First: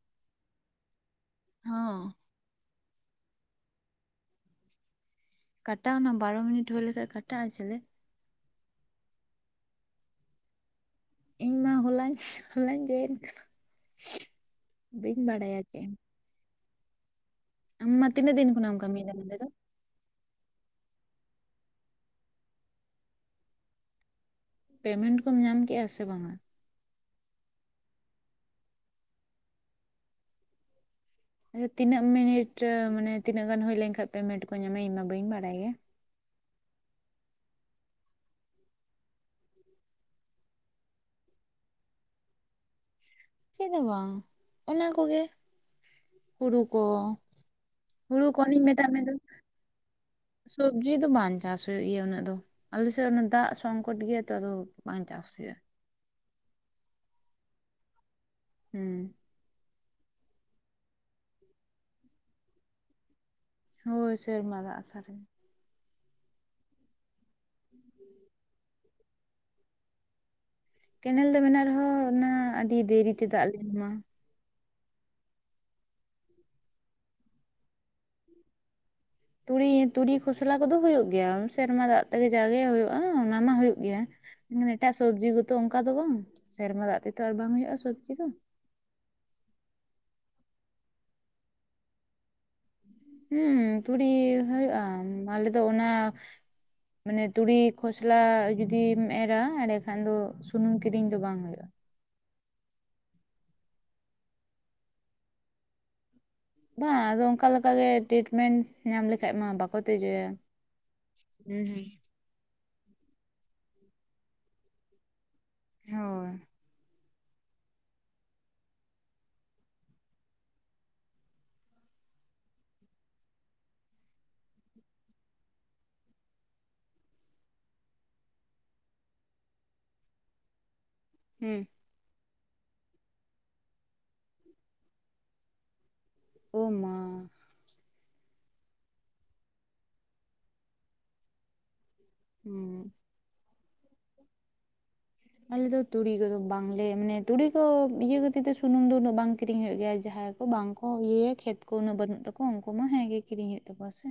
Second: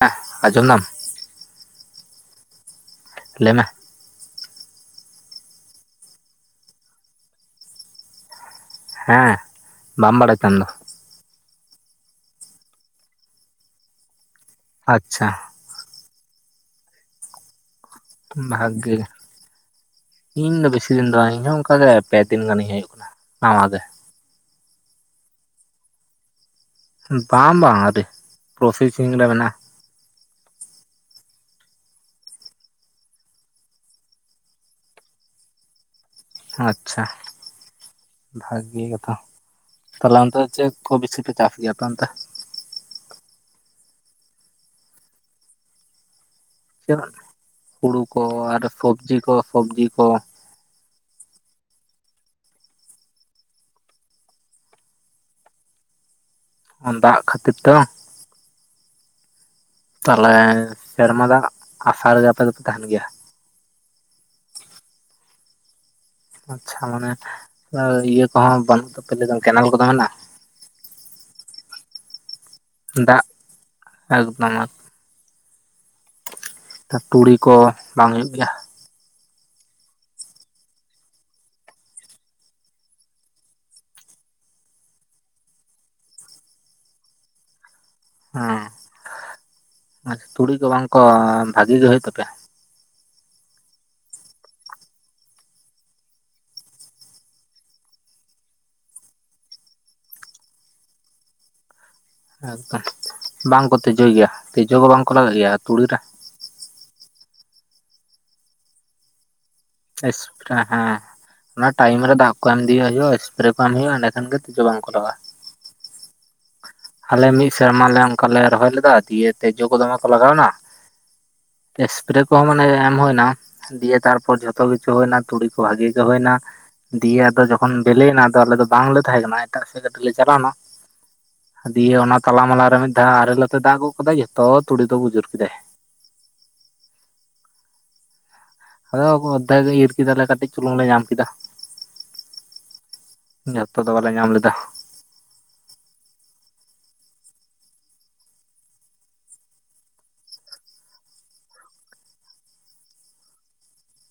ᱦᱮᱸ ᱟᱧᱡᱚᱢᱫᱟᱢ [unintelligible] ᱦᱚᱸ ᱞᱮᱱᱟ ᱠᱟᱴᱟᱣᱱᱟ ᱵᱟᱨᱚ ᱢᱤᱱᱤᱴ ᱦᱩᱭ ᱞᱮᱠᱷᱟᱡ ᱠᱟᱴᱟᱜᱼᱟ ᱪᱮᱞᱮ ᱦᱮᱸ ᱵᱟᱢ ᱵᱟᱲᱟᱭ [unintelligible] ᱛᱮ ᱟᱢ ᱫᱚ ᱤᱧ ᱢᱟ ᱦᱚᱞᱟᱧ ᱦᱚᱞᱟᱧ ᱡᱚᱭᱮᱱ ᱠᱟᱱᱟ ᱵᱟᱹᱧ ᱟᱪᱪᱷᱟ ᱵᱟᱲᱟᱭᱟ ᱪᱮᱫ ᱦᱚᱸ ᱟᱢ ᱢᱟ ᱛᱤᱱᱟᱜ ᱫᱤᱱᱠᱷᱚᱱᱟᱝᱢ ᱵᱷᱟᱜᱮ ᱠᱟᱹᱢᱤ ᱮᱫᱟ ᱱᱚᱰᱮ ᱫᱚ ᱤᱧ ᱫᱚ ᱵᱮᱥᱤ ᱫᱤᱱ ᱫᱚ ᱵᱟᱝ ᱤᱧ ᱦᱚᱸ ᱚᱱᱠᱟᱜᱮ ᱯᱮ ᱫᱤᱱ ᱜᱟᱱᱤᱧ ᱦᱩᱭᱩᱜ ᱠᱟᱱᱟ ᱱᱟᱣᱟ ᱜᱮ ᱯᱮᱢᱮᱱᱴ ᱠᱚᱢ ᱧᱟᱢ ᱠᱮᱜᱼᱟ ᱥᱮ ᱵᱟᱝᱟ ᱵᱟᱝ ᱵᱟᱝ ᱟᱹᱰᱤ ᱯᱨᱚᱥᱮᱥᱤᱝ ᱨᱮ ᱢᱮᱱᱟᱜᱼᱟ ᱟᱪᱪᱷᱟ ᱛᱤᱱᱟᱹᱜ ᱢᱤᱱᱤᱴ ᱢᱟᱱᱮ ᱛᱤᱱᱟᱹᱜ ᱜᱟᱱ ᱦᱩᱭ ᱞᱮᱱᱠᱷᱟᱱ ᱯᱮᱢᱮᱱᱴ ᱠᱚ ᱧᱟᱢᱟ ᱤᱧ ᱢᱟ ᱵᱟᱹᱧ ᱵᱟᱲᱟᱭᱟ ᱟᱪᱪᱷᱟ ᱵᱷᱟᱜᱤ ᱜᱮᱛᱚ ᱛᱟᱦᱞᱮ ᱚᱱᱛᱮ ᱪᱮᱫ ᱠᱚᱩ ᱵᱮᱥᱤ ᱯᱮ ᱪᱟᱥ ᱜᱮᱭᱟᱛᱚ ᱚᱱᱛᱮ ᱪᱮᱫ ᱦᱚᱸ ᱵᱟᱝ ᱮᱱᱟ ᱠᱚᱜᱮ ᱦᱩᱲᱩ ᱠᱚ ᱪᱮᱫ ᱦᱩᱲᱩ ᱠᱚ ᱚᱱᱮ ᱟᱨ ᱤᱧ ᱢᱮᱛᱟᱜ ᱢᱮ ᱥᱚᱵᱽᱡᱤ ᱫᱚ ᱠᱚ ᱥᱚᱵᱽᱡᱤ ᱠᱚ ᱥᱚᱵᱡᱤ ᱫᱚ ᱵᱟᱝ ᱪᱟᱥ ᱤᱭᱟᱹ ᱩᱱᱟᱹᱜ ᱫᱚ ᱟᱞᱮ ᱥᱮᱫ ᱫᱟᱜ ᱥᱚᱝᱠᱚᱴ ᱜᱮᱭᱟ ᱛᱚ ᱟᱫᱚ ᱵᱟᱝ ᱪᱟᱥ ᱦᱩᱭᱩᱜ-ᱟ ᱫᱟᱜ ᱠᱷᱟᱹᱛᱤᱨ ᱛᱮ ᱦᱮᱸ ᱛᱟᱦᱚᱞᱮ ᱥᱮᱨᱢᱟ ᱫᱟᱜ ᱟᱥᱟ ᱨᱮᱜᱮ ᱟᱯᱮ ᱫᱚᱯᱮ ᱛᱟᱦᱮᱱ ᱜᱮᱭᱟ ᱦᱳᱭ ᱥᱮᱨᱢᱟ ᱫᱟᱜ ᱟᱥᱟ ᱟᱪᱪᱷᱟ ᱢᱟᱱᱮ ᱤᱭᱟᱹ ᱠᱚᱦᱚᱸ ᱵᱟᱹᱱᱩᱜ ᱛᱟᱯᱮ ᱞᱮᱠᱟ ᱠᱮᱱᱮᱞ ᱠᱚᱫᱚ ᱢᱮᱱᱟᱜ-ᱟ ᱠᱮᱱᱮᱞ ᱫᱚ ᱢᱮᱱᱟᱜ ᱨᱮᱦᱚᱸ ᱚᱱᱟ ᱟᱹᱰᱤ ᱫᱮᱨᱤᱛᱮ ᱫᱟᱜ ᱞᱮ ᱧᱟᱢᱟ ᱛᱩᱲᱤ ᱠᱚ ᱵᱟᱝ ᱦᱩᱭᱩᱜ ᱜᱮᱭᱟ ᱛᱩᱲᱤ ᱛᱩᱲᱤ ᱠᱷᱚᱥᱞᱟ ᱠᱚᱫᱚ ᱦᱩᱭᱩᱜ ᱜᱮᱭᱟ ᱥᱮᱨᱢᱟ ᱫᱟᱜ ᱛᱮᱜᱮ ᱡᱟᱜᱮ ᱦᱩᱭᱩᱜ-ᱟ ᱚᱱᱟ ᱢᱟ ᱦᱩᱭᱩᱜ ᱜᱮᱭᱟ ᱢᱟᱱᱮ ᱮᱴᱟᱜ ᱥᱚᱵᱽᱡᱤ ᱠᱚᱛᱚ ᱚᱱᱠᱟ ᱫᱚ ᱵᱟᱝ ᱥᱮᱨᱢᱟ ᱫᱟᱜ ᱛᱮᱫᱚ ᱟᱨ ᱵᱟᱝ ᱦᱩᱭᱩᱜ-ᱟ ᱥᱚᱵᱽᱡᱤ [unintelligible] ᱟᱪᱪᱷᱟ ᱛᱩᱲᱤ ᱠᱚ ᱵᱟᱝ ᱠᱚ ᱵᱷᱟᱹᱜᱤ ᱜᱮ ᱦᱩᱭᱩᱜ ᱛᱟᱯᱮᱭᱟ ᱦᱩᱸ ᱛᱩᱲᱤ ᱦᱩᱭᱩᱜ-ᱟ ᱟᱞᱮ ᱫᱚ ᱚᱱᱟ ᱢᱟᱱᱮ ᱛᱩᱲᱤ ᱠᱷᱚᱥᱞᱟ ᱡᱩᱫᱤᱢ ᱮᱨᱟ ᱮᱱᱰᱮᱠᱷᱟᱱ ᱫᱚ ᱥᱩᱱᱩᱢ ᱠᱤᱨᱤᱧ ᱫᱚ ᱵᱟᱝ ᱦᱩᱭᱩᱜ-ᱟ ᱮᱠᱫᱚᱢ ᱵᱟᱝᱠᱚ ᱛᱮᱡᱳᱭ ᱜᱮᱭᱟ ᱛᱮᱡᱳ ᱦᱚᱸ ᱵᱟᱝᱠᱚ ᱞᱟᱜᱟᱜ ᱜᱮᱭᱟ ᱛᱩᱲᱤ ᱨᱮ᱾ ᱵᱟᱝ ᱟᱫᱚ ᱚᱱᱠᱟ ᱞᱮᱠᱟᱜᱮ ᱴᱮᱰᱢᱮᱱᱴ ᱧᱟᱢ ᱞᱮᱠᱷᱟᱡ ᱢᱟ ᱵᱟᱠ ᱮᱥᱯᱨᱮ ᱦᱮᱸ ᱚᱱᱟ ᱴᱟᱭᱤᱢ ᱨᱮ ᱫᱟᱜ ᱠᱚ ᱮᱢ ᱤᱫᱤᱭᱟ ᱦᱩᱭᱩᱜ-ᱟ ᱮᱥᱯᱨᱮ ᱠᱚ ᱮᱢ ᱦᱩᱭᱩᱜ-ᱟ ᱮᱸᱰᱮ ᱠᱷᱟᱱ ᱜᱮ ᱛᱮᱡᱳ ᱵᱟᱝ ᱠᱚ ᱞᱟᱜᱟ-ᱟ ᱦᱳᱭ ᱟᱞᱮ ᱢᱤᱫ ᱥᱮᱨᱢᱟ ᱞᱮ ᱚᱱᱠᱟ ᱞᱮ ᱨᱚᱦᱚᱭ ᱞᱮᱫᱟ ᱫᱤᱭᱮ ᱛᱮᱡᱳ ᱠᱚ ᱫᱚᱢᱮ ᱠᱚ ᱞᱟᱜᱟᱣ ᱱᱟ ᱥᱯᱨᱮ ᱠᱚᱦᱚᱸ ᱢᱟᱱᱮ ᱮᱢ ᱦᱳᱭᱱᱟ ᱫᱤᱭᱮ ᱛᱟᱨᱯᱚᱨ ᱡᱷᱚᱛᱚ ᱠᱤᱪᱷᱩ ᱦᱩᱭᱱᱟ ᱛᱩᱲᱤ ᱠᱚ ᱵᱷᱟᱜᱤ ᱜᱮ ᱦᱩᱭᱱᱟ ᱫᱤᱭᱮ ᱟᱫᱚ ᱡᱚᱠᱷᱚᱱ ᱵᱮᱞᱮᱱᱟ ᱟᱞᱮ ᱫᱚ ᱵᱟᱝᱞᱮ ᱛᱟᱦᱮᱸ ᱠᱟᱱᱟ ᱮᱴᱟᱜ ᱥᱮᱫ ᱠᱟᱹᱴᱤᱡ ᱞᱮ ᱪᱟᱞᱟᱣᱱᱟ ᱦᱩᱸ ᱫᱤᱭᱮ ᱚᱱᱟ ᱛᱟᱞᱟ ᱢᱟᱞᱟ ᱨᱮ ᱢᱤᱫ ᱫᱷᱟᱣ ᱟᱨᱮᱞ ᱟᱛᱮ ᱫᱟᱜ ᱜᱚᱜ ᱠᱟᱫᱟᱭ ᱡᱷᱚᱛᱚ ᱛᱩᱲᱤ ᱫᱚ ᱵᱩᱡᱩᱨ ᱠᱮᱫᱟᱭ᱾ ᱳ ᱢᱟ ᱟᱫᱚ ᱚᱨᱫᱷᱮᱠ ᱜᱮ ᱤᱨ ᱠᱮᱫᱟᱞᱮ ᱠᱟᱹᱴᱤᱡ ᱪᱩᱞᱩᱝ ᱞᱮ ᱧᱟᱢ ᱠᱮᱫᱟ ᱦᱮᱸ ᱡᱚᱛᱚ ᱫᱚ ᱵᱟᱞᱮ ᱧᱟᱢ ᱞᱮᱫᱟ ᱟᱞᱮᱫᱚ ᱛᱩᱲᱤ ᱠᱚᱫᱚ ᱵᱟᱝᱞᱮ ᱢᱟᱱᱮ ᱛᱩᱲᱤ ᱠᱚ ᱤᱭᱟᱹ ᱠᱷᱟᱹᱛᱤᱨ ᱛᱮ ᱥᱩᱱᱩᱢ ᱫᱚ ᱩᱱᱟᱹᱜ ᱵᱟᱝ ᱠᱤᱨᱤᱧ ᱦᱩᱭᱩᱜ ᱜᱮᱭᱟ ᱡᱟᱦᱟᱸ ᱡᱟᱦᱟᱸ ᱠᱚ ᱵᱟᱝ ᱠᱚ ᱤᱭᱟᱹᱭᱟ ᱠᱷᱮᱛ ᱠᱚ ᱩᱱᱟᱹᱜ ᱵᱟᱹᱱᱩᱜ ᱛᱟᱠᱚᱣᱟ ᱩᱱᱠᱩ ᱢᱟ ᱦᱮᱸ ᱜᱮ ᱠᱤᱨᱤᱧ ᱦᱩᱭᱩᱜ ᱛᱟᱠᱚᱣᱟ ᱥᱮ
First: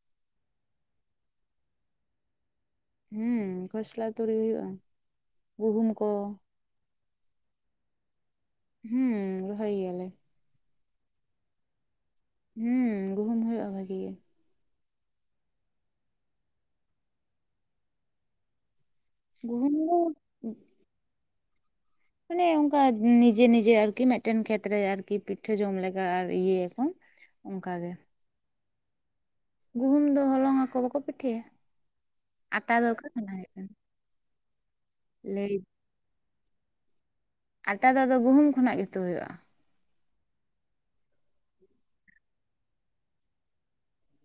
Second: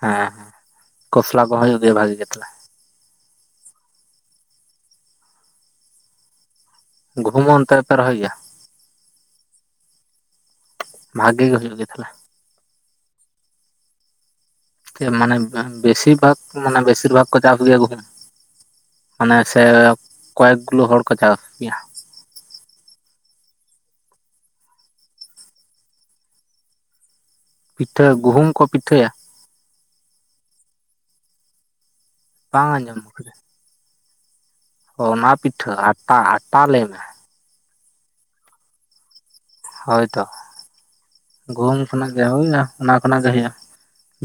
ᱦᱮᱸ ᱠᱷᱚᱥᱞᱟ ᱠᱚᱦᱚᱸ ᱡᱩᱫᱤ ᱵᱷᱟᱜᱮ ᱜᱮ ᱛᱟᱦᱚᱞᱮ ᱦᱮᱸ ᱠᱷᱚᱥᱞᱟ ᱛᱩᱲᱤ ᱦᱩᱭᱩᱜ-ᱟ ᱜᱩᱦᱩᱢ ᱠᱚ ᱜᱩᱦᱩᱢ ᱦᱚᱸ ᱚᱱᱛᱮᱜ ᱫᱚᱯᱮ ᱨᱚᱦᱚᱭ ᱜᱮᱭᱟ ᱦᱩᱸ ᱨᱚᱦᱚᱭ ᱜᱮᱭᱟᱞᱮ ᱵᱷᱟᱜᱤ ᱜᱮ ᱦᱩᱭᱩᱜ ᱜᱮ ᱛᱟᱦᱚᱞᱮ ᱦᱩᱸ ᱜᱩᱦᱩᱢ ᱦᱩᱭᱩᱜ-ᱟ ᱵᱷᱟᱜᱤ ᱜᱮ ᱢᱟᱱᱮ ᱵᱮᱥᱤᱨ ᱵᱷᱟᱜᱽ ᱢᱟᱱᱮ ᱵᱮᱥᱤᱨ ᱵᱷᱟᱜᱽ ᱠᱚ ᱪᱟᱥ ᱜᱮᱭᱟ ᱜᱩᱦᱩᱢ ᱢᱟᱱᱮ ᱥᱮ ᱜᱩᱦᱩᱢ ᱫᱚ ᱠᱚᱭᱮᱠ ᱜᱩᱞᱳ ᱦᱚᱲᱠᱚ ᱪᱟᱥ ᱜᱮᱭᱟ ᱢᱟᱱᱮ ᱚᱱᱠᱟ ᱱᱤᱡᱮ ᱱᱤᱡᱮ ᱟᱨᱠᱤ ᱢᱤᱫᱴᱮᱱ ᱠᱷᱮᱛ ᱨᱮ ᱟᱨᱠᱤ ᱯᱤᱴᱷᱟᱹ ᱡᱚᱢ ᱞᱮᱠᱟ ᱟᱨ ᱤᱭᱟᱹᱭᱟᱠᱚ ᱚᱱᱠᱟᱜᱮ ᱯᱤᱴᱷᱟᱹ ᱜᱩᱦᱩᱢ ᱠᱚ ᱯᱤᱴᱷᱟᱹᱭᱟ ᱜᱩᱦᱩᱢ ᱫᱚ ᱦᱚᱞᱚᱝ ᱟᱠᱚ ᱵᱟᱠᱚ ᱯᱤᱴᱷᱟᱹᱭᱟ ᱵᱟᱝ ᱟᱴᱟ ᱫᱚ ᱟᱸᱡᱚᱢ ᱚᱠᱟ ᱠᱟᱫᱟ ᱠᱷᱚᱱᱟᱜ ᱦᱩᱭᱩᱜ ᱠᱟᱱᱟ ᱚᱱᱟ ᱞᱟᱹᱭ ᱯᱤᱴᱷᱟᱹ ᱟᱴᱟ ᱟᱴᱟ ᱞᱟᱹᱭ ᱢᱮ ᱟᱴᱟ ᱫᱚ ᱟᱫᱚ ᱜᱩᱦᱩᱢ ᱠᱷᱚᱱᱟᱜ ᱜᱮᱛᱚ ᱦᱩᱭᱩᱜ-ᱟ ᱦᱳᱭ ᱛᱚ ᱜᱩᱦᱩᱢ ᱠᱷᱚᱱᱟᱜ ᱜᱮ ᱦᱩᱭ ᱮᱱᱟ ᱚᱱᱟ ᱠᱷᱚᱱᱟᱜ ᱜᱮ ᱦᱩᱭᱩᱜ-ᱟ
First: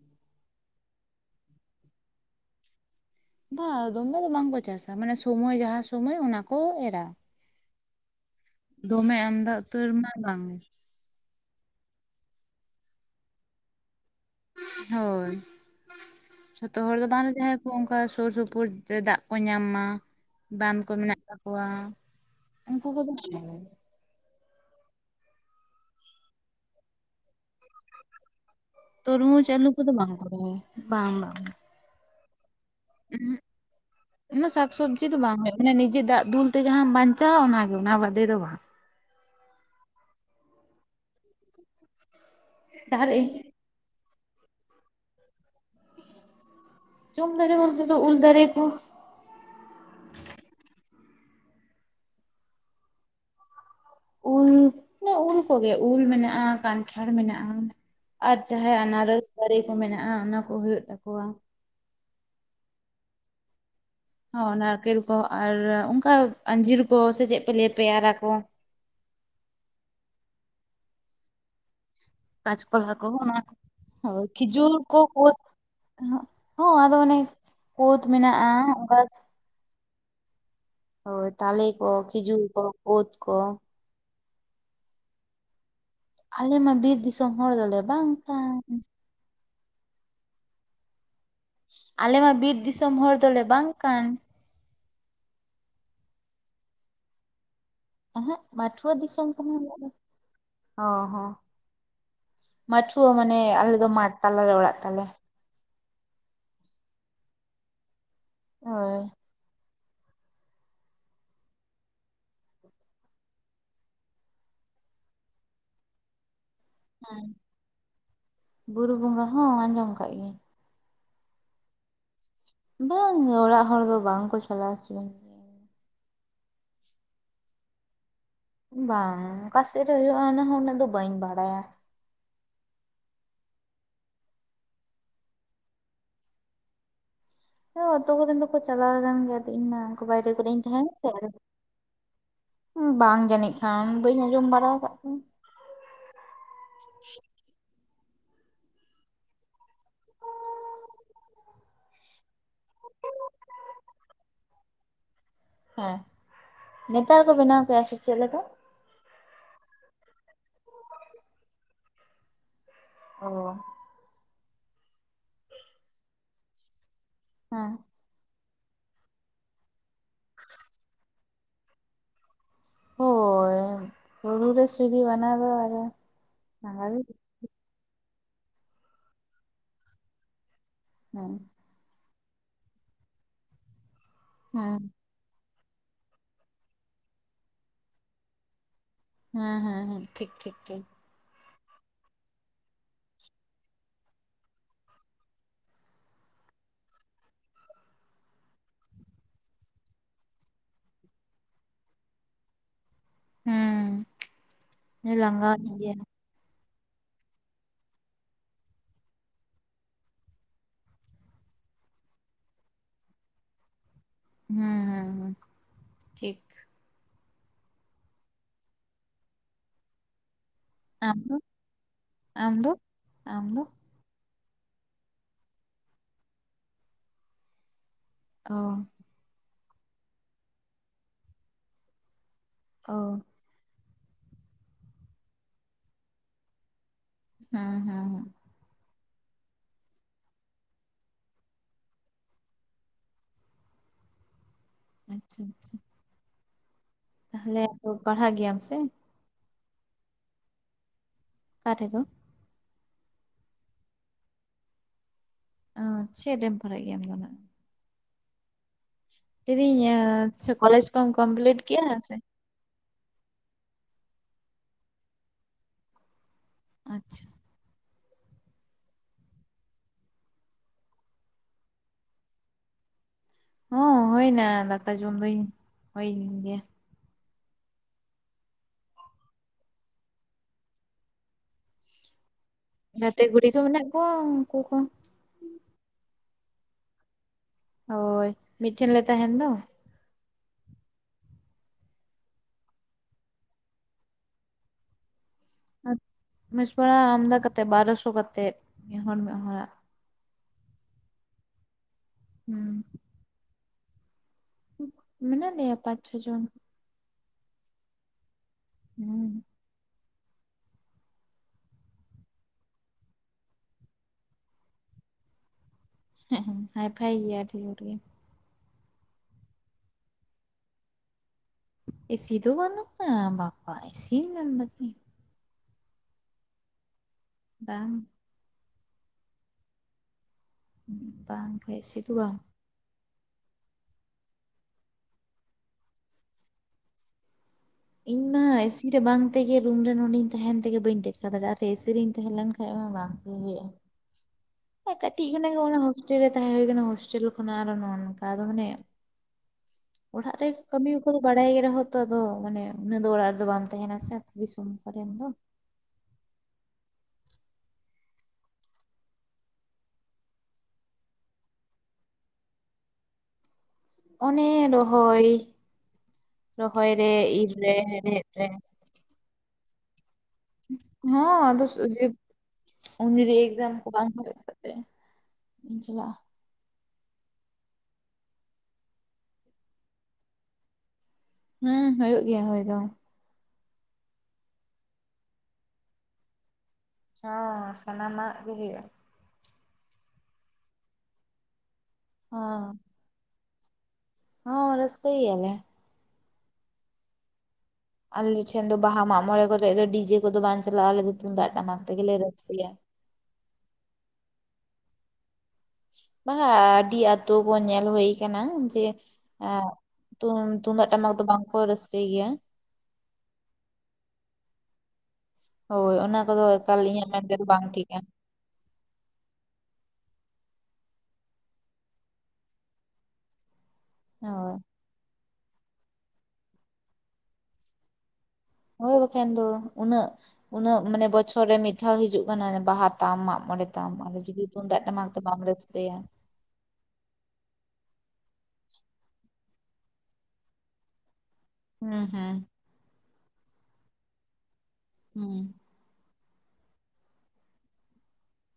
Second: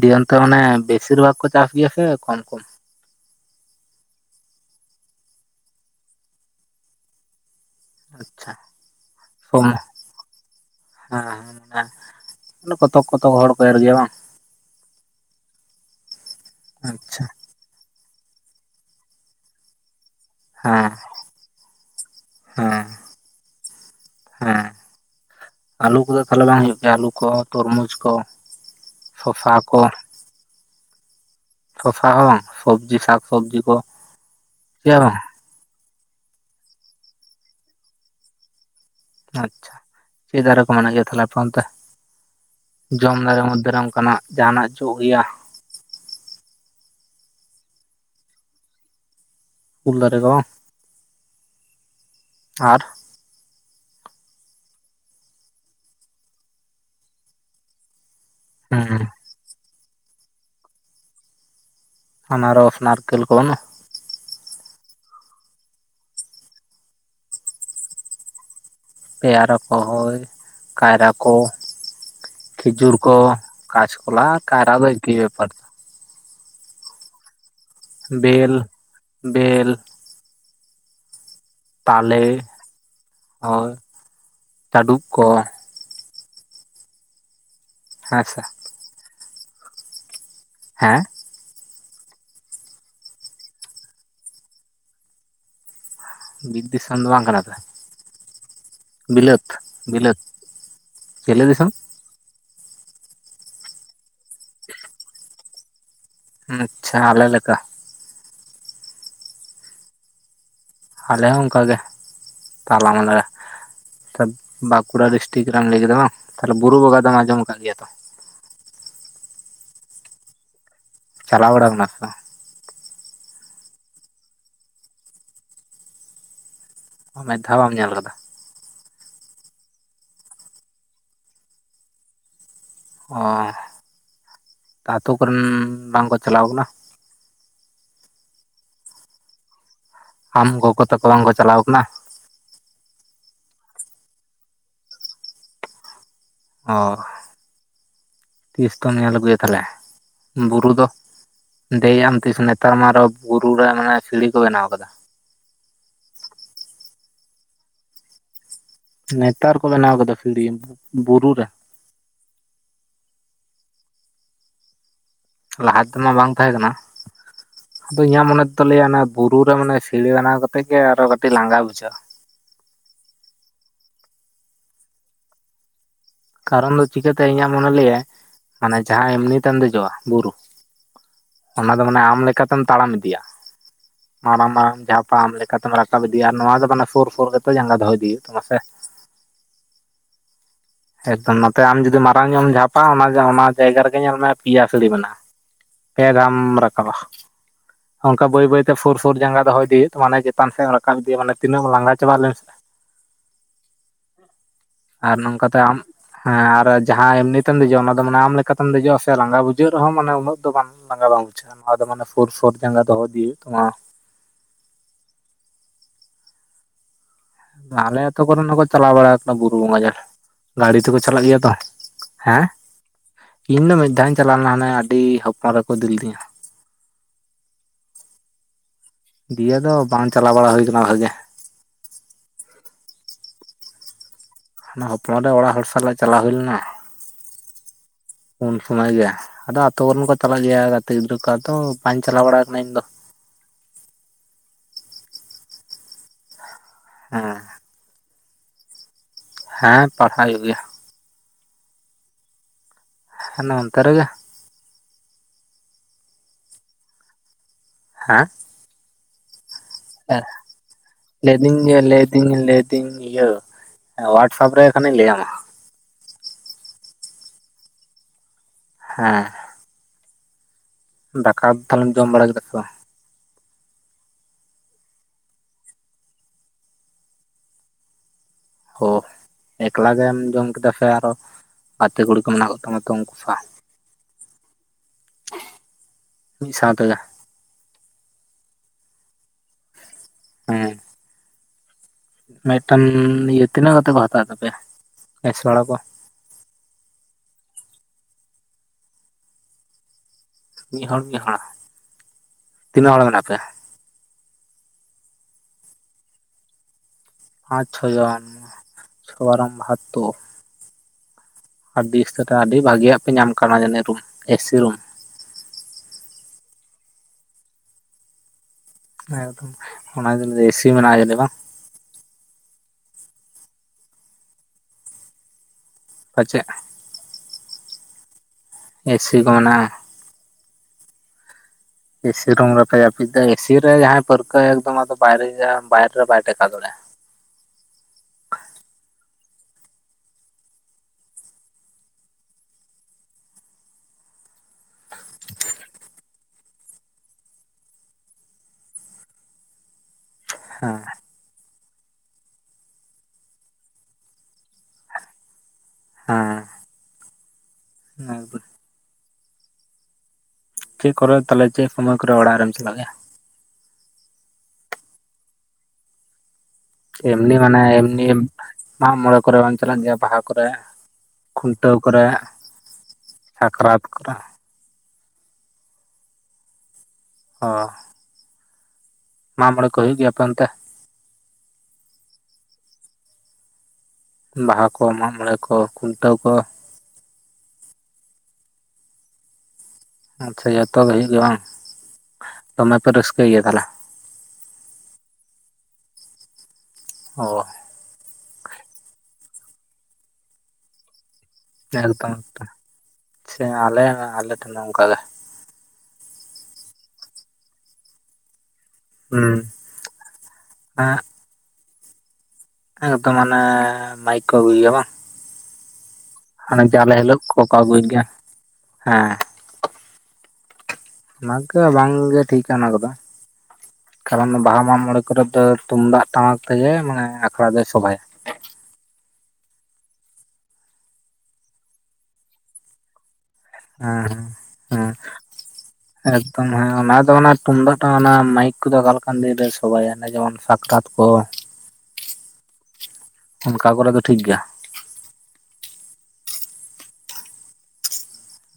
ᱫᱤᱭᱮ ᱚᱱᱛᱮ ᱢᱟᱱᱮ ᱵᱮᱥᱤᱨ ᱵᱷᱟᱜᱽ ᱠᱚ ᱪᱟᱥ ᱜᱮᱭᱟ ᱥᱮ ᱠᱚᱢ ᱠᱚᱢ ᱵᱟᱝ ᱫᱚᱢᱮ ᱫᱚ ᱵᱟᱝᱠᱚ ᱪᱟᱥ-ᱟ ᱢᱟᱱᱮ ᱥᱚᱢᱚᱭ ᱡᱟᱦᱟᱸ ᱥᱚᱢᱚᱭ ᱚᱱᱟ ᱠᱚ ᱮᱨᱟ ᱟᱪᱪᱷᱟ ᱫᱚᱢᱮ ᱟᱢᱫᱟ ᱠᱚᱢ ᱦᱮᱸ ᱩᱛᱟᱹᱨ ᱢᱟ ᱵᱟᱝ ᱜᱮ ᱠᱚᱛᱚᱠ ᱠᱚᱛᱚᱠ ᱦᱚᱲ ᱠᱚ ᱮᱨ ᱜᱮᱭᱟ ᱵᱟᱝ ᱦᱳᱭ ᱡᱚᱛᱚ ᱦᱚᱲ ᱫᱚ ᱟᱪᱪᱷᱟ ᱵᱟᱝ ᱨᱮ ᱡᱟᱦᱟᱸᱭ ᱠᱚ ᱚᱱᱠᱟ ᱥᱩᱨ ᱥᱩᱯᱩᱨ ᱨᱮ ᱫᱟᱜ ᱠᱚ ᱧᱟᱢ ᱢᱟ ᱵᱟᱸᱫᱷ ᱦᱮᱸ ᱠᱚ ᱢᱮᱱᱟᱜ ᱛᱟᱠᱚᱣᱟ ᱦᱮᱸ ᱩᱱᱠᱩ ᱠᱚᱫᱚ ᱦᱮᱸ ᱟᱹᱞᱩ ᱠᱚᱫᱚ ᱛᱟᱦᱚᱞᱮ ᱵᱟᱝ ᱦᱩᱭᱩᱜ ᱜᱮᱭᱟ ᱟᱹᱞᱩ ᱠᱚ ᱛᱚᱨᱢᱩᱡᱽ ᱠᱚ ᱛᱩᱨᱢᱩᱡ ᱟᱹᱞᱩ ᱠᱚᱫᱚ ᱵᱟᱝ ᱠᱚ ᱵᱟᱝ ᱵᱟᱝ ᱥᱚᱥᱟ ᱦᱚᱸ ᱵᱟᱝ ᱥᱚᱵᱽᱡᱤ ᱥᱟᱠᱥᱚᱵᱽᱡᱤ ᱠᱚ ᱚᱱᱟ ᱪᱮᱫ ᱦᱚᱸ ᱥᱟᱠᱥᱚᱵᱽᱡᱤ ᱫᱚ ᱵᱟᱝ ᱦᱩᱭᱩᱜ ᱢᱟᱱᱮ ᱡᱮ ᱫᱟᱜ ᱫᱩᱞ ᱛᱮ ᱡᱟᱦᱟᱸᱟᱢ ᱵᱟᱧᱪᱟᱣᱟ ᱚᱱᱟᱜᱮ ᱚᱱᱟ ᱵᱟᱫᱮ ᱫᱚ ᱵᱟᱝ᱾ ᱟᱪᱪᱷᱟ ᱪᱮᱫ ᱫᱟᱨᱮ ᱠᱚ ᱢᱮᱱᱟᱜ ᱜᱮᱭᱟ ᱛᱟᱦᱞᱮ ᱟᱯᱮ ᱚᱱᱛᱮ ᱡᱚᱢ ᱫᱟᱨᱮ ᱢᱚᱫᱽᱫᱷᱮᱨᱮ ᱚᱱᱠᱟᱱᱟᱜ ᱡᱟᱦᱟᱸᱱᱟᱜ [unintelligible] ᱦᱩᱭᱩᱜᱼᱟ᱾ ᱪᱚᱢ ᱫᱟᱨᱮ ᱵᱚᱞᱛᱮ ᱫᱚ ᱩᱞ ᱫᱟᱨᱮ ᱠᱩ᱾ ᱩᱞ ᱫᱟᱨᱮ ᱫᱚ ᱟᱨ ᱩᱞ ᱩᱞ ᱠᱚᱜᱮ ᱩᱞ ᱢᱮᱱᱟᱜᱼᱟ ᱠᱟᱱᱴᱷᱟᱲ ᱢᱮᱱᱟᱜᱼᱟ᱾ ᱟᱨ ᱡᱟᱦᱟᱭᱸᱟᱜ ᱦᱩᱸ ᱟᱱᱟᱨᱚᱥ ᱫᱟᱨᱮ ᱠᱚ ᱢᱮᱱᱟᱜᱼᱟ ᱚᱱᱟ ᱠᱚ ᱦᱩᱭᱩᱜ ᱛᱟᱠᱚᱣᱟ᱾ ᱦᱟᱱᱟ ᱨᱚᱥ ᱱᱟᱨᱠᱮᱞ ᱠᱚ ᱵᱟᱹᱱᱩᱜ ᱱᱟᱲᱠᱮᱞ ᱠᱚ ᱟᱨ ᱚᱱᱠᱟ ᱟᱸᱡᱤᱨ ᱠᱚ ᱥᱮ ᱪᱮᱫ ᱯᱮ ᱞᱟᱹᱭᱟ ᱯᱮᱭᱟᱨᱟ ᱠᱚ᱾ ᱯᱮᱭᱟᱨᱟᱠᱚ ᱦᱳᱭ ᱠᱟᱭᱨᱟ ᱠᱚ᱾ ᱠᱟᱪᱠᱞᱟ ᱠᱚ ᱚᱱᱟ ᱠᱟᱪᱠᱚᱞᱟ ᱦᱳᱭ ᱠᱷᱤᱡᱩᱨ ᱠᱟᱭᱨᱟ ᱫᱚ ᱠᱚ᱾ ᱮᱠᱤ ᱵᱮᱯᱟᱨ ᱦᱚᱸ ᱟᱫᱚ ᱟᱱᱮ ᱠᱳᱫ ᱢᱮᱱᱟᱜᱼᱟ ᱵᱮᱞ ᱚᱱᱠᱟ ᱵᱮᱞ ᱦᱳᱭ ᱛᱟᱞᱮ ᱠᱚ ᱛᱟᱞᱮ ᱠᱷᱤᱡᱩᱨ ᱠᱚ ᱚᱛ ᱠᱚ ᱪᱟᱹᱰᱩᱵ ᱠᱚ ᱟᱞᱮ ᱢᱟ ᱵᱤᱨ ᱫᱤᱥᱚᱢ ᱦᱚᱲ ᱫᱚᱞᱮ ᱵᱟᱝ ᱦᱮᱸ ᱥᱮ ᱠᱟᱱ᱾ ᱦᱮᱸ ᱟᱞᱮ ᱢᱟ ᱵᱤᱨ ᱫᱤᱥᱚᱢ ᱦᱚᱲ ᱫᱚᱞᱮ ᱵᱟᱝ ᱠᱟᱱ᱾ ᱵᱤᱨ ᱫᱤᱥᱚᱢ ᱫᱚ ᱵᱟᱝ ᱠᱟᱱᱟ ᱯᱮ? ᱟᱹᱦᱟᱹᱜ ᱵᱟᱹᱴᱷᱩᱣᱟᱹ ᱫᱤᱥᱚᱢ ᱵᱤᱞᱟᱹᱛ ᱠᱟᱱᱟ ᱞᱮ ᱫᱚ ᱵᱤᱞᱟᱹᱛ ᱦᱚᱸ ᱦᱚᱸ ᱪᱮᱞᱮ ᱫᱤᱥᱚᱢ ᱢᱟᱴᱷᱩᱣᱟᱹ ᱢᱟᱱᱮ ᱟᱞᱮ ᱫᱚ ᱢᱟᱴᱷ ᱛᱟᱞᱟᱞᱮ ᱚᱲᱟᱜ ᱛᱟᱞᱮ ᱟᱪᱪᱷᱟ ᱟᱞᱮ ᱞᱮᱠᱟ᱾ ᱟᱨ ᱟᱞᱮ ᱦᱚᱸ ᱚᱱᱠᱟᱜᱮ ᱛᱟᱞᱟ ᱢᱟᱞᱟ ᱵᱟᱸᱠᱩᱲᱟ ᱰᱤᱥᱴᱤᱠ ᱨᱮᱱᱢ ᱞᱟᱹᱭ ᱠᱮᱫᱟ ᱵᱟᱝ? ᱛᱟᱦᱞᱮ ᱵᱩᱨᱩ ᱵᱚᱸᱜᱟ ᱫᱚᱢ ᱦᱮᱸ ᱟᱸᱡᱚᱢ ᱟᱠᱟᱫ ᱜᱮᱭᱟ ᱛᱚ ᱵᱩᱨᱩ ᱵᱚᱸᱜᱟ ᱦᱚᱸ ᱟᱸᱡᱚᱢ ᱠᱟᱜ ᱜᱤᱭᱟᱹᱧ᱾ ᱪᱟᱞᱟᱣ‌ ᱵᱟᱲᱟ ᱠᱟᱱᱟᱢ ᱥᱮ ᱵᱟᱝ? ᱵᱟᱝ ᱚᱲᱟᱜ ᱦᱚᱲ ᱫᱚ ᱵᱟᱝᱠᱚ ᱪᱟᱞᱟᱣ ᱦᱚᱪᱚᱧᱤᱭᱟ ᱢᱤᱫ ᱫᱷᱟᱣ ᱵᱟᱢ ᱧᱮᱞ ᱟᱠᱟᱫᱟ ᱵᱟᱝ ᱚᱠᱟ ᱥᱮᱫ ᱨᱮ ᱦᱩᱭᱩᱜᱼᱟ ᱚᱱᱟ ᱦᱚᱸ ᱩᱱᱟᱹᱜ ᱫᱚ ᱵᱟᱹᱧ ᱵᱟᱲᱟᱭᱟ᱾ ᱚ ᱟᱹᱛᱩ ᱠᱚᱨᱮᱱ ᱵᱟᱝᱠᱚ ᱪᱟᱞᱟᱣ ᱠᱟᱱᱟ? ᱟᱹᱛᱩᱳ ᱠᱚᱨᱮᱱ ᱫᱚᱠᱚ ᱪᱟᱞᱟᱣ ᱟᱠᱟᱱ ᱜᱮᱭᱟ ᱤᱧ ᱢᱟ ᱵᱟᱭᱨᱮ ᱟᱢ ᱠᱚᱨᱮᱧ ᱜᱚᱜᱚ ᱛᱟᱦᱮᱸᱱᱟ ᱛᱟᱠᱚ ᱥᱮ ᱵᱟᱝᱠᱚ ᱪᱟᱞᱟᱣ ᱟᱠᱟᱱᱟ ᱵᱟᱝ ᱡᱟᱹᱱᱤᱡ ᱠᱷᱟᱱ ᱵᱟᱹᱧ ᱟᱸᱡᱚᱢ ᱵᱟᱲᱟ ᱟᱠᱟᱫ ᱠᱚ ᱚ ᱛᱤᱥ ᱛᱚᱢ ᱧᱮᱞ ᱟᱹᱜᱩᱭᱟ ᱛᱟᱦᱚᱞᱮ ᱵᱩᱨᱩ ᱫᱚ? ᱫᱮᱡᱭᱟᱢ ᱛᱤᱥ ᱱᱮᱛᱟᱨ ᱢᱟ ᱟᱨ ᱵᱩᱨᱩ ᱨᱮᱟᱱᱮ ᱥᱤᱲᱤ ᱠᱚ ᱵᱮᱱᱟᱣ ᱠᱟᱫᱟ ᱦᱮᱸ ᱱᱮᱛᱟᱨ ᱠᱚ ᱵᱮᱱᱟᱣ ᱯᱮᱭᱟ ᱥᱮ ᱪᱮᱫ ᱞᱮᱠᱟ ᱱᱮᱛᱟᱨ ᱠᱚ ᱵᱮᱱᱟᱣ ᱠᱟᱫᱟ ᱯᱷᱤᱞ ᱵᱩᱨᱩ ᱨᱮ ᱚ ᱞᱟᱦᱟᱛᱮᱢᱟ ᱵᱟᱝ ᱛᱟᱦᱮᱸ ᱠᱟᱱᱟ ᱦᱮᱸ ᱟᱫᱚ ᱤᱧᱟᱹᱜ ᱢᱚᱱᱮ ᱚᱛ ᱞᱟᱭᱟ ᱚᱱᱟ ᱵᱩᱨᱩ ᱨᱮ ᱢᱟᱱᱮ ᱥᱤᱲᱤ ᱵᱮᱱᱟᱣ ᱠᱟᱛᱮ ᱜᱮ ᱟᱨᱚ ᱠᱟᱹᱴᱤᱡ ᱞᱟᱸᱜᱟ ᱵᱩᱡᱷᱟᱹᱜᱼᱟ᱾ ᱦᱳᱭ ᱵᱩᱨᱩ ᱥᱤᱲᱤ ᱵᱟᱱᱟᱣ ᱫᱚ ᱟᱫᱚ ᱠᱟᱨᱚᱱ ᱫᱚ ᱪᱤᱠᱟᱹᱛᱮ ᱤᱧᱟᱹᱜ ᱢᱚᱱᱮ ᱞᱟᱹᱭᱭᱟ ᱢᱟᱱᱮ ᱡᱟᱦᱟᱸ ᱮᱢᱱᱤᱛᱮᱢ ᱫᱮᱡᱚᱜᱼᱟ ᱵᱩᱨᱩ ᱦᱮᱸ ᱚᱱᱟ ᱫᱚ ᱢᱟᱱᱮ ᱟᱢ ᱞᱮᱠᱟᱛᱮᱢ ᱛᱟᱲᱟᱢ ᱤᱫᱤᱭᱟ ᱢᱟᱨᱟᱝ ᱢᱟᱨᱟᱝ ᱦᱮᱸ ᱡᱟᱦᱟᱸ ᱟᱢ ᱞᱮᱠᱟ ᱞᱮᱠᱟᱛᱮᱢ ᱨᱟᱠᱟᱵ ᱤᱫᱤᱭᱟ ᱟᱨ ᱱᱚᱣᱟ ᱫᱚ ᱢᱟᱱᱮ ᱥᱩᱨ ᱥᱩᱨ ᱜᱮᱛ ᱡᱟᱸᱜᱟ ᱫᱚᱦᱚᱭ ᱤᱫᱤᱭ ᱦᱩᱭᱩᱜ ᱛᱟᱢᱟᱟᱥᱮ ᱦᱮᱸ ᱦᱮᱸ ᱦᱮᱸ ᱴᱷᱤᱠ ᱴᱷᱤᱠ ᱴᱷᱤᱠ ᱮᱠᱫᱚᱢ ᱱᱚᱛᱮ ᱟᱢ ᱡᱩᱫᱤ ᱢᱟᱨᱟᱝ ᱧᱚᱜ ᱮᱢ ᱡᱷᱟᱯᱟ ᱚᱱᱟ ᱡᱟᱭᱜᱟ ᱨᱮᱜᱮ ᱧᱮᱞ ᱢᱮ ᱯᱮᱭᱟ ᱥᱟᱹᱲᱤ ᱢᱮᱱᱟᱜᱼᱟ᱾ ᱯᱮ ᱫᱷᱟᱢ ᱨᱟᱠᱟᱵᱟ ᱚᱱᱠᱟ ᱵᱟᱹᱭ ᱵᱟᱹᱭᱛᱮ ᱥᱩᱨ ᱥᱩᱨ ᱡᱟᱸᱜᱟ ᱫᱚᱦᱚᱭ ᱤᱭᱮ ᱛ ᱢᱟᱱᱮ ᱪᱮᱛᱟᱱ ᱥᱮᱫ ᱮᱢ ᱨᱟᱠᱟᱵ ᱤᱫᱮ ᱢᱟᱱᱮ ᱛᱤᱱᱟᱹᱜ ᱞᱟᱸᱜᱟ ᱪᱟᱵᱟᱜ ᱞᱟᱹᱭ ᱢᱮᱥᱮ ᱦᱮᱸ ᱟᱨ ᱱᱚᱝᱠᱟᱛᱮ ᱞᱟᱸᱜᱟᱣᱤᱧ ᱟᱢ ᱜᱮᱭᱟ ᱦᱮᱸ ᱟᱨ ᱡᱟᱦᱟᱸ ᱮᱢᱱᱤᱛᱮᱢ ᱫᱮᱡᱚᱜᱼᱟ ᱚᱱᱟ ᱫᱚ ᱢᱟᱱᱮ ᱟᱢ ᱞᱮᱠᱟ ᱞᱮᱠᱟᱛᱮᱢ ᱫᱮᱡᱚᱜᱼᱟ ᱥᱮ ᱞᱟᱸᱜᱟ ᱵᱩᱡᱷᱟᱹᱜ ᱨᱮᱦᱚᱸᱟᱱᱮ ᱩᱱᱟᱹᱜ ᱫᱚ ᱵᱟᱝ ᱞᱟᱸᱜᱟ ᱵᱟᱝ ᱵᱩᱡᱷᱟᱹᱜᱼᱟ᱾ ᱱᱚᱣᱟ ᱫᱚ ᱢᱟᱱᱮ ᱯᱷᱳᱩᱨ ᱯᱷᱳᱩᱨ ᱡᱟᱸᱜᱟ ᱫᱚᱦᱚ ᱤᱫᱤ ᱦᱩᱭᱩᱜ ᱛᱟᱢᱟ᱾ ᱦᱮᱸ ᱦᱮᱸ ᱦᱸ ᱴᱷᱤᱠ ᱟᱞᱮ ᱟᱹᱛᱩ ᱠᱚᱨᱮᱱᱟᱜ ᱠᱚ ᱪᱟᱞᱟᱣ ᱫᱟᱲᱮᱜ ᱠᱟᱱᱟ ᱵᱩᱨᱩ ᱵᱚᱸᱜᱟ ᱧᱮᱞ ᱜᱟᱹᱲᱤ ᱛᱮᱠᱚ ᱟᱢ ᱪᱟᱞᱟᱜ ᱫᱚ ᱜᱮᱭᱟ ᱛᱚ ᱦᱮᱸ ᱟᱢ ᱫᱚ ᱤᱧ ᱫᱚ ᱢᱤᱫ ᱫᱷᱟᱣ ᱤᱧ ᱪᱟᱞᱟᱣ ᱞᱮᱱᱟ ᱢᱟᱱᱮ ᱟᱹᱰᱤ ᱦᱚᱯᱚᱱ ᱨᱮᱠᱚ ᱤᱫᱤ ᱞᱤᱫᱤᱧᱟ᱾ ᱚ ᱤᱭᱟᱹ ᱫᱚ ᱵᱟᱝ ᱪᱟᱞᱟᱣ ᱵᱟᱲᱟ ᱦᱩᱭ ᱟᱠᱟᱱᱟ ᱵᱷᱟᱜᱮ ᱚ ᱦᱟᱱ ᱦᱚᱯᱚᱱ ᱨᱮ ᱚᱲᱟᱜ ᱦᱚᱲ ᱥᱟᱞᱟᱜ ᱪᱟᱞᱟᱣ ᱦᱩᱭ ᱞᱮᱱᱟ ᱦᱮᱸ ᱦᱮᱸ ᱦᱮᱸ ᱩᱱ ᱥᱚᱢᱚᱭ ᱜᱮ ᱟᱫᱚ ᱟᱹᱛᱩ ᱠᱚᱨᱮᱱ ᱠᱚ ᱪᱟᱞᱟᱜ ᱜᱮᱭᱟ ᱜᱟᱛᱮ ᱜᱤᱫᱽᱨᱟᱹ ᱠᱚ ᱟᱫᱚ ᱵᱟᱹᱧ ᱪᱟᱞᱟᱣ ᱵᱟᱲᱟ ᱠᱟᱱᱟ ᱤᱧᱫᱚ [inaudible] ᱟᱪᱪᱷᱟ ᱟᱪᱪᱷᱟ ᱦᱮᱸ ᱛᱟᱦᱚᱞᱮ ᱟᱫᱚ ᱯᱟᱲᱦᱟᱜ ᱜᱮᱭᱟᱢ ᱥᱮ ᱦᱮᱸ ᱯᱟᱲᱦᱟᱜ ᱦᱩᱭᱩᱜ ᱜᱮᱭᱟ᱾ ᱚᱠᱟ ᱨᱮᱫᱚ? ᱦᱟᱱᱮ ᱦᱟᱱᱛᱮ ᱨᱮᱜᱮ ᱪᱮᱫ ᱨᱮᱢ ᱯᱷᱟᱨᱟᱜ ᱜᱮᱭᱟ ᱟᱢ ᱫᱚ ᱦᱟᱸᱜ ᱦᱮᱸ ᱞᱤᱫᱤᱧ ᱥᱮ ᱠᱚᱞᱮᱡᱽ ᱠᱚᱢ ᱠᱚᱢᱯᱞᱤᱴ ᱠᱮᱭᱟ ᱥᱮ ᱛᱤᱧ ᱤᱭᱟᱹ ᱦᱳᱣᱟᱴᱥᱮᱯ ᱨᱮ ᱠᱷᱟᱹᱱᱤᱧ ᱞᱟᱹᱭ ᱟᱢᱟ ᱟᱪᱪᱷᱟ ᱦᱮᱸ ᱫᱟᱠᱟ ᱛᱟᱦᱚᱞᱮᱢ ᱡᱚᱢ ᱵᱟᱲᱟ ᱠᱮᱫᱟ ᱥᱮ ᱵᱟᱝ ᱦᱚᱸ ᱦᱩᱭᱱᱟ ᱫᱟᱠᱟ ᱡᱚᱢ ᱫᱩᱧ ᱦᱩᱭᱮᱱ ᱜᱮᱭᱟ᱾ ᱚ ᱮᱠᱞᱟ ᱜᱮᱢ ᱡᱚᱢ ᱠᱮᱫᱟ ᱥᱮ ᱟᱨᱚ ᱜᱟᱛᱮ ᱠᱩᱲᱤ ᱢᱮᱱᱟᱜ ᱠᱚ ᱛᱟᱢᱟ ᱛᱚ ᱩᱱᱠᱩ ᱜᱟᱛᱮ ᱥᱟᱶ ᱠᱩᱲᱤ ᱠᱚ ᱢᱮᱱᱟᱜ ᱠᱚᱣᱟ ᱩᱱᱠᱩ ᱠᱚ ᱢᱤᱫ ᱥᱟᱶ ᱛᱮᱜᱮ ᱦᱳᱭ ᱢᱤᱫᱴᱷᱮᱱ ᱞᱮ ᱛᱟᱦᱮᱱ ᱫᱚ ᱦᱮᱸ ᱢᱤᱫᱴᱟᱱ ᱤᱭᱟᱹ ᱛᱤᱱᱟᱹᱜ ᱠᱟᱛᱮᱫ ᱠᱚ ᱦᱟᱛᱟᱣ ᱛᱟᱯᱮᱭᱟ? ᱢᱮᱥ ᱵᱷᱟᱲᱟ ᱠᱚ ᱟᱨ ᱢᱮᱥ ᱵᱟᱲᱟ ᱟᱢᱫᱟ ᱠᱟᱛᱮᱫ ᱵᱟᱨᱚᱥᱚ ᱠᱟᱛᱮᱫ ᱢᱤᱫᱦᱚᱲ ᱢᱤᱫ ᱦᱚᱲᱟᱜ ᱢᱤᱫ ᱦᱚᱲ ᱢᱤᱫ ᱦᱚᱲ ᱦᱩᱸ ᱛᱤᱱᱟᱹᱜ ᱦᱚᱲ ᱢᱮᱱᱟᱜ ᱯᱮᱭᱟ? ᱢᱮᱱᱟᱜ ᱞᱮᱭᱟ ᱯᱟᱸᱪ ᱪᱷᱚ ᱡᱚᱱ ᱯᱟᱸᱪ ᱪᱷᱚ ᱡᱚᱱ ᱦᱩᱸ ᱥᱚᱵᱟᱨᱚᱢ ᱵᱟᱦᱟᱛᱛᱳᱨ ᱟᱹᱰᱤ [unintelligible] ᱟᱹᱰᱤ ᱵᱷᱟᱹᱜᱤᱭᱟᱜ ᱯᱮ ᱧᱟᱢ ᱠᱟᱱᱟ ᱡᱟᱱᱤᱡ ᱨᱩᱢ ᱮᱥᱤ ᱨᱩᱢ ᱦᱟᱭ ᱯᱷᱟᱭ ᱜᱮᱭᱟ ᱟᱹᱰᱤ ᱡᱳᱨ ᱜᱮ ᱮᱠᱫᱚᱢ ᱚᱱᱟ ᱜᱮ ᱮᱥᱤ ᱢᱮᱱᱟᱜ ᱡᱟᱱᱤ ᱵᱟᱝ ᱮᱥᱤ ᱫᱚ ᱵᱟᱹᱱᱩᱜ ᱵᱟᱯᱟ ᱮᱥᱤ ᱢᱮᱱ ᱫᱟᱢ ᱛᱚ ᱯᱟᱪᱮᱫ ᱵᱟᱝ ᱮᱥᱤ ᱠᱚ ᱢᱮᱱᱟᱜᱼᱟ ᱵᱟᱝ ᱫᱚ ᱮᱥᱤ ᱵᱟᱝ ᱨᱩᱢ ᱨᱮᱯᱮ ᱡᱟᱹ ᱢᱤᱫ ᱮᱥᱤ ᱨᱮ ᱡᱟᱦᱟᱸᱭ ᱯᱟᱹᱨᱠᱟᱹᱣ ᱮ ᱵᱟᱭᱨᱮ ᱵᱟᱭᱨᱮ ᱨᱮ ᱵᱟᱭ ᱴᱮᱠᱟᱣ ᱫᱟᱲᱮᱭᱟᱜᱼᱟ᱾ ᱤᱧ ᱢᱟ ᱮᱥᱤ ᱨᱮ ᱵᱟᱝ ᱛᱮᱜᱮ ᱨᱩᱢ ᱨᱮ ᱱᱚᱸᱰᱮᱧ ᱛᱟᱦᱮᱱ ᱛᱮᱜᱮ ᱵᱟᱹᱧ ᱫᱮᱠᱷᱟᱣ ᱫᱟᱲᱮᱭᱟᱜᱼᱟ ᱟᱨ ᱮᱥᱤ ᱨᱤᱧ ᱛᱟᱦᱮᱸ ᱞᱮᱱ ᱠᱷᱟᱡ ᱦᱮᱸ ᱵᱟᱠᱤ ᱜᱮ ᱠᱟᱹᱴᱤᱡ ᱠᱷᱚᱱᱟᱜ ᱜᱮ ᱦᱳᱥᱴᱮᱞ ᱨᱮ ᱛᱟᱦᱮᱸ ᱦᱩᱭ ᱠᱟᱱᱟ ᱦᱳᱥᱴᱮᱞ ᱠᱷᱚᱱᱟᱜ ᱟᱨᱚ ᱱᱚ ᱱᱚᱝᱠᱟ ᱟ ᱢᱟᱱᱮ [inaudible] ᱚᱲᱟᱜ ᱨᱮ ᱦᱮᱸ ᱱᱤᱛᱚᱜ ᱫᱚ ᱢᱟᱱᱮ ᱩᱱᱟᱹᱜ ᱫᱚ ᱚᱲᱟᱜ ᱨᱮᱫᱚ ᱵᱟᱢ ᱛᱟᱦᱮᱱᱟ ᱥᱮ ᱟᱹᱛᱩ ᱫᱤᱥᱚᱢ ᱠᱚᱨᱮᱱ ᱫᱚ᱾ ᱦᱮᱸ [unintelligible] ᱪᱮᱫ ᱠᱚᱨᱮ ᱛᱟᱦᱞᱮ ᱪᱮᱫ ᱥᱚᱢᱚᱭ ᱠᱚᱨᱮ ᱚᱲᱟᱜ ᱨᱮᱢ ᱪᱟᱞᱟᱜ ᱜᱮᱭᱟ? ᱚᱱᱮ ᱨᱚᱦᱚᱭ ᱨᱚᱦᱚᱭ ᱨᱮ ᱮᱢᱱᱤ ᱤᱨ ᱢᱟᱱᱮ ᱨᱮ ᱮᱢᱱᱤ ᱦᱮᱲᱦᱮᱫ ᱨᱮ ᱢᱟᱜ ᱢᱚᱬᱮ ᱠᱚᱨᱮ ᱵᱟᱝ ᱪᱟᱞᱜ ᱜᱮᱭᱟ ᱵᱟᱦᱟ ᱠᱚᱨᱮ ᱦᱚᱸ ᱟᱫᱚ ᱠᱷᱩᱱᱴᱟᱹᱣ ᱠᱚᱨᱮ [unintelligible] ᱩᱱ ᱡᱩᱫᱤ ᱮᱠᱡᱟᱢ ᱥᱟᱠᱨᱟᱛ ᱠᱚ ᱵᱟᱝ ᱠᱚᱨᱮ ᱦᱩᱭᱩᱜ [unintelligible] ᱪᱟᱞᱟᱜ-ᱟ ᱦᱚᱸ ᱢᱟᱜ ᱢᱚᱬᱮ ᱠᱚ ᱦᱩᱭᱩᱜ ᱜᱮᱭᱟ ᱟᱯᱮ ᱚᱱᱛᱮ? ᱦᱮᱸ ᱦᱩᱭᱩᱜ ᱜᱮᱭᱟ ᱦᱩᱭ ᱫᱚ ᱾ ᱵᱟᱦᱟ ᱠᱚ ᱢᱟᱜ ᱢᱚᱬᱮ ᱠᱚ ᱠᱷᱩᱱᱴᱟᱹᱣ ᱠᱚ ᱦᱚᱸ ᱥᱟᱱᱟᱢᱟᱜ ᱜᱮ ᱦᱩᱭᱩᱜᱼᱟ ᱾ ᱟᱪᱪᱷᱟ ᱡᱚᱛᱚ ᱜᱮ ᱦᱩᱭᱩᱜ ᱜᱮᱭᱟ ᱵᱟᱝ ᱦᱚᱸ ᱫᱚᱢᱮ ᱯᱮ ᱨᱟᱹᱥᱠᱟᱹᱭ ᱜᱮᱭᱟ ᱛᱟᱦᱚᱞᱮ ᱾ ᱦᱚᱸ ᱨᱟᱹᱥᱠᱟᱹᱭ ᱜᱮᱭᱟ ᱞᱮ ᱾ ᱦᱚᱭ ᱟᱞᱮ ᱴᱷᱮᱱ ᱫᱚ ᱵᱟᱦᱟ ᱢᱟᱜᱢᱚᱬᱮ ᱠᱚᱫᱚ ᱰᱤᱡᱮ ᱠᱚᱫᱚ ᱵᱟᱝ ᱪᱟᱞᱟᱜᱼᱟ ᱟᱞᱮ ᱫᱚ ᱛᱩᱢᱫᱟᱜ ᱴᱟᱢᱟᱠ ᱛᱮᱜᱮᱞᱮ ᱮᱠᱫᱚᱢ ᱨᱟᱹᱥᱠᱟᱹᱭᱟ ᱥᱮ ᱟᱞᱮ ᱟᱞᱮ ᱴᱷᱮᱱ ᱫᱚ ᱚᱱᱠᱟᱜᱮ ᱾ ᱵᱟᱝᱟ ᱟᱹᱰᱤ ᱟᱛᱳ ᱵᱚ ᱧᱮᱞ ᱦᱩᱭ ᱠᱟᱱᱟ ᱾ ᱡᱮ ᱦᱩᱸ ᱮ ᱛᱩᱢ ᱛᱩᱢᱫᱟᱜ ᱴᱟᱢᱟᱠ ᱫᱚ ᱵᱟᱝᱠᱚ ᱨᱟᱹᱥᱠᱟᱹᱭ ᱜᱮᱭᱟ ᱾ ᱮᱠᱫᱚᱢ ᱢᱟᱱᱮ ᱢᱟᱭᱤᱠ ᱠᱚ ᱟᱹᱜᱩᱭ ᱜᱮᱭᱟ ᱵᱟᱝ? ᱦᱚᱭ ᱦᱟᱱᱮ ᱡᱤᱫᱤᱱ ᱦᱟᱱᱮ ᱦᱤᱞᱚᱜ ᱠᱚᱠᱚ ᱟᱹᱜᱩᱭᱮᱫ ᱜᱮᱭᱟ ᱦᱮᱸ ᱚᱱᱟ ᱠᱚ ᱵᱟᱝ ᱜᱮ ᱴᱷᱤᱠᱟ ᱚᱱᱟ ᱠᱚᱫᱚ ᱠᱟᱨᱚᱱ ᱦᱳᱭ ᱵᱟᱦᱟ ᱢᱟᱜ ᱢᱚᱬᱮ ᱠᱚᱨᱮ ᱛᱩᱢᱫᱟᱜ ᱴᱟᱢᱟᱠ ᱛᱮᱜᱮ ᱢᱟᱱᱮ ᱟᱠᱷᱲᱟ ᱫᱚᱭ ᱥᱚᱵᱷᱟᱭᱟ ᱾ ᱦᱳᱭ ᱵᱟᱠᱷᱟᱱ ᱫᱚ ᱩᱱᱟᱹᱜ ᱢᱟᱱᱮ ᱵᱚᱪᱷᱚᱨ ᱨᱮ ᱢᱤᱫ ᱫᱷᱟᱣ ᱦᱤᱡᱩᱜ ᱠᱟᱱᱟ ᱵᱟᱦᱟ ᱛᱟᱢ ᱚᱸᱰᱮ ᱛᱟᱢ ᱦᱮᱸ ᱟᱨ ᱡᱩᱫᱤ ᱛᱩᱢᱫᱟᱜ ᱦᱮᱸ ᱴᱟᱠ ᱛᱮ ᱵᱟᱢ ᱨᱟᱹᱥᱠᱟᱹᱭᱟ ᱮᱠᱫᱚᱢ ᱦᱮᱸ ᱚᱱᱟ ᱫᱚ ᱚᱱᱟ ᱛᱩᱢᱫᱟᱜ ᱴᱟᱢᱟ ᱚᱱᱟ ᱢᱟᱭᱤᱠ ᱠᱚᱫᱚ ᱚᱠᱟᱞᱮᱠᱟᱱ ᱫᱤᱱ ᱨᱮ ᱦᱚᱵᱟᱭᱮᱱᱟ ᱡᱮᱢᱚᱱ ᱥᱟᱠᱨᱟᱛ ᱠᱚ ᱾ ᱦᱮᱸ ᱦᱮᱸ ᱚᱱᱠᱟ ᱠᱚᱨᱮ ᱫᱚ ᱴᱷᱤᱠ ᱜᱮᱭᱟ ᱦᱮᱸ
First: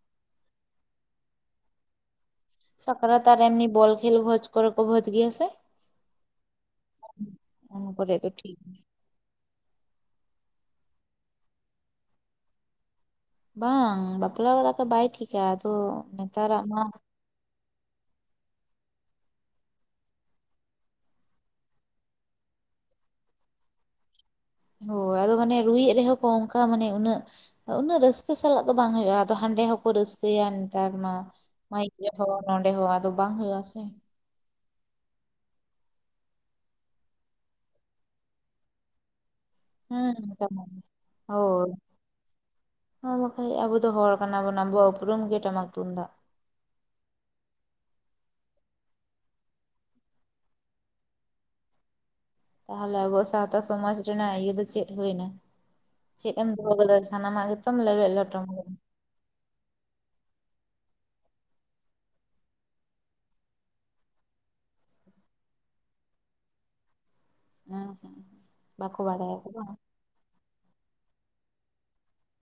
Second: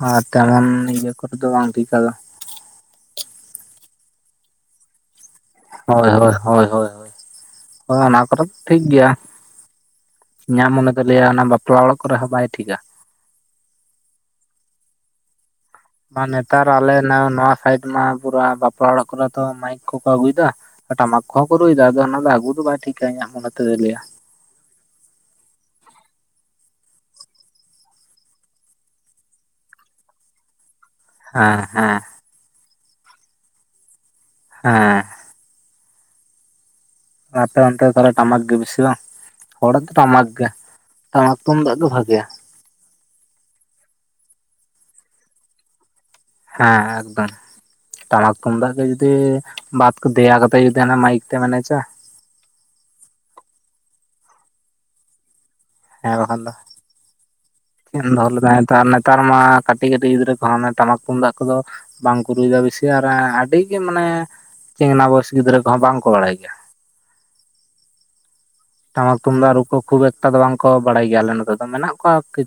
ᱟᱨ ᱛᱮᱢᱚᱱ ᱤᱭᱟᱹ ᱠᱚᱨᱮ ᱫᱚ ᱵᱟᱝ ᱴᱷᱤᱠᱟ ᱫᱚ ᱥᱟᱠᱨᱟᱛ ᱟᱨ ᱮᱢᱱᱤ ᱵᱚᱞ ᱠᱷᱮᱞ ᱵᱷᱚᱡᱽ ᱠᱚᱨᱮ ᱠᱚ ᱵᱷᱚᱡᱽ ᱜᱮᱭᱟ ᱥᱮ ᱦᱚᱭ ᱦᱚᱭ ᱦᱚᱭ ᱦᱚᱭ ᱩᱱ ᱦᱚᱭ ᱠᱚᱨᱮ ᱚᱱᱟ ᱫᱚ ᱠᱚᱫᱚ ᱴᱷᱤᱠ ᱜᱮᱭᱟ ᱾ ᱤᱧᱟᱜ ᱢᱚᱱᱮ ᱫᱚ ᱞᱟᱹᱭᱟ ᱚᱱᱟ ᱵᱟᱯᱞᱟ ᱚᱲᱟᱜ ᱠᱚᱨᱮ ᱦᱚᱸ ᱵᱟᱭ ᱴᱷᱤᱠᱟ ᱾ ᱵᱟᱝ ᱵᱟᱯᱞᱟ ᱚᱲᱟᱜ ᱠᱚᱨᱮ ᱵᱟᱭ ᱴᱷᱤᱠᱟ ᱾ ᱵᱟᱝ ᱱᱮᱛᱟᱨ ᱦᱚᱸ ᱟᱞᱮ ᱱᱚᱣᱟ ᱥᱟᱭᱤᱴ ᱚᱱᱟ ᱯᱩᱨ ᱵᱟᱯᱞᱟ ᱚᱲᱟᱜ ᱠᱚᱨᱮ ᱫᱚ ᱢᱟᱭᱤᱠ ᱠᱚᱠᱚ ᱟᱹᱜᱩᱭᱮᱫᱟ ᱴᱟᱢᱟᱠ ᱠᱚᱦᱚᱸ ᱠᱚ ᱨᱩᱭᱮᱫᱟ ᱟᱫᱚ ᱚᱱᱟ ᱫᱚ ᱟᱹᱜᱩ ᱫᱚ ᱵᱟᱭ ᱴᱷᱤᱠᱟ ᱤᱧᱟᱹᱜ ᱢᱚᱱᱮ ᱛᱮᱫᱚᱭ ᱞᱟᱹᱭᱟ ᱾ ᱦᱳᱭ ᱟᱫᱚ ᱢᱟᱱᱮ ᱨᱩᱭᱮᱫ ᱨᱮᱦᱚᱸ ᱠᱚ ᱚᱱᱠᱟ ᱢᱟᱱᱮ ᱩᱱᱟᱹᱜ ᱩᱱᱟᱹᱜ ᱨᱟᱹᱥᱠᱟᱹ ᱥᱟᱞᱟᱜ ᱫᱚ ᱵᱟᱝ ᱦᱩᱭᱩᱜᱼᱟ ᱟᱫᱚ ᱦᱟᱸ ᱚᱸᱰᱮ ᱦᱚᱸᱠᱚ ᱨᱟᱹᱥᱠᱟᱹᱭᱟ ᱱᱮᱛᱟᱨ ᱢᱟ ᱦᱮᱸ ᱢᱟᱭᱤᱠ ᱦᱮᱸ ᱡᱚᱦᱚᱸ ᱱᱚᱰᱮ ᱦᱚᱸ ᱟᱫᱚ ᱵᱟᱝ ᱦᱩᱭᱩᱜ-ᱟ ᱥᱮ ᱾ ᱦᱮᱸ ᱟᱯᱮ ᱚᱱᱛᱮ ᱠᱚᱨᱮ ᱴᱟᱢᱟᱠ ᱜᱮ ᱵᱤᱥᱤ ᱵᱟᱝ ᱦᱚᱲᱟᱜ ᱫᱚ ᱦᱮᱸ ᱴᱟᱢᱟᱠ ᱜᱮ ᱴᱟᱢᱟᱠ ᱦᱚᱭ ᱛᱩᱢᱫᱟᱜ ᱜᱮ ᱵᱷᱟᱜᱮᱭᱟ ᱦᱚᱭ ᱵᱟᱠᱷᱟ ᱟᱵᱚ ᱫᱚ ᱦᱚᱲ ᱠᱟᱱᱟᱵᱚᱱ ᱟᱵᱚᱣᱟᱜ ᱩᱯᱩᱨᱩᱢ ᱜᱮ ᱴᱟᱢᱟᱠ ᱛᱩᱢᱫᱟᱜ ᱾ ᱦᱮᱸ ᱮᱠᱫᱚᱢ ᱾ ᱴᱟᱢᱟᱠ ᱛᱩᱢᱫᱟᱜ ᱜᱮ ᱡᱩᱫᱤ ᱵᱟᱫ ᱠᱚ ᱫᱮᱭᱟ ᱠᱟᱛᱮ ᱡᱩᱫᱤ ᱦᱟᱱᱟ ᱢᱟᱭᱤᱠ ᱛᱮᱢ ᱮᱱᱮᱪᱟ ᱛᱟᱦᱚᱞᱮ ᱟᱵᱚᱣᱟᱜ ᱥᱟᱶᱛᱟ ᱥᱚᱢᱟᱡ ᱨᱮᱱᱟᱜ ᱤᱭᱟᱹ ᱫᱚ ᱪᱮᱫ ᱦᱩᱭ ᱮᱱᱟ ᱦᱮᱸ ᱪᱮᱫ ᱵᱟᱠᱷᱟᱱ ᱮᱢ ᱫᱚ ᱫᱚᱦᱚ ᱠᱟᱫᱟ ᱥᱟᱱᱟᱢ [unintelligible] ᱱᱮᱛᱟᱨ ᱢᱟ ᱠᱟᱹᱴᱤᱡ ᱠᱟᱹᱴᱤᱡ ᱜᱤᱫᱽᱨᱟᱹ ᱠᱚᱦᱚᱸ ᱴᱟᱢᱟᱠ ᱛᱩᱢᱫᱟᱜ ᱠᱚᱫᱚ ᱵᱟᱝᱠᱚ ᱨᱩᱭ ᱫᱟ ᱵᱮᱥᱤ ᱟᱨ ᱟᱼᱟᱼᱟᱹᱰᱤᱜᱮ ᱢᱟᱱᱮ᱾ ᱪᱮᱝᱱᱟ ᱵᱚᱭᱚᱥ ᱜᱤᱫᱽᱨᱟᱹ ᱠᱚᱦᱚᱸ ᱵᱟᱝᱠᱚ ᱵᱟᱲᱟᱭ ᱜᱮᱭᱟ᱾ ᱦᱮᱸ ᱦᱮᱸ ᱵᱟᱠᱚ ᱴᱟᱢᱟᱠ ᱵᱟᱲᱟᱭᱟᱠᱚ ᱛᱩᱢᱫᱟᱜ ᱨᱩ ᱵᱟᱝ ᱠᱚ ᱠᱷᱩᱵ ᱮᱠᱛᱟ ᱫᱚ ᱵᱟᱝᱠᱚ ᱵᱟᱲᱟᱭ ᱜᱮᱭᱟ ᱟᱞᱮ ᱱᱚᱛᱮ ᱫᱚ ᱢᱮᱱᱟᱜ ᱠᱚᱣᱟ ᱠᱟᱹᱡ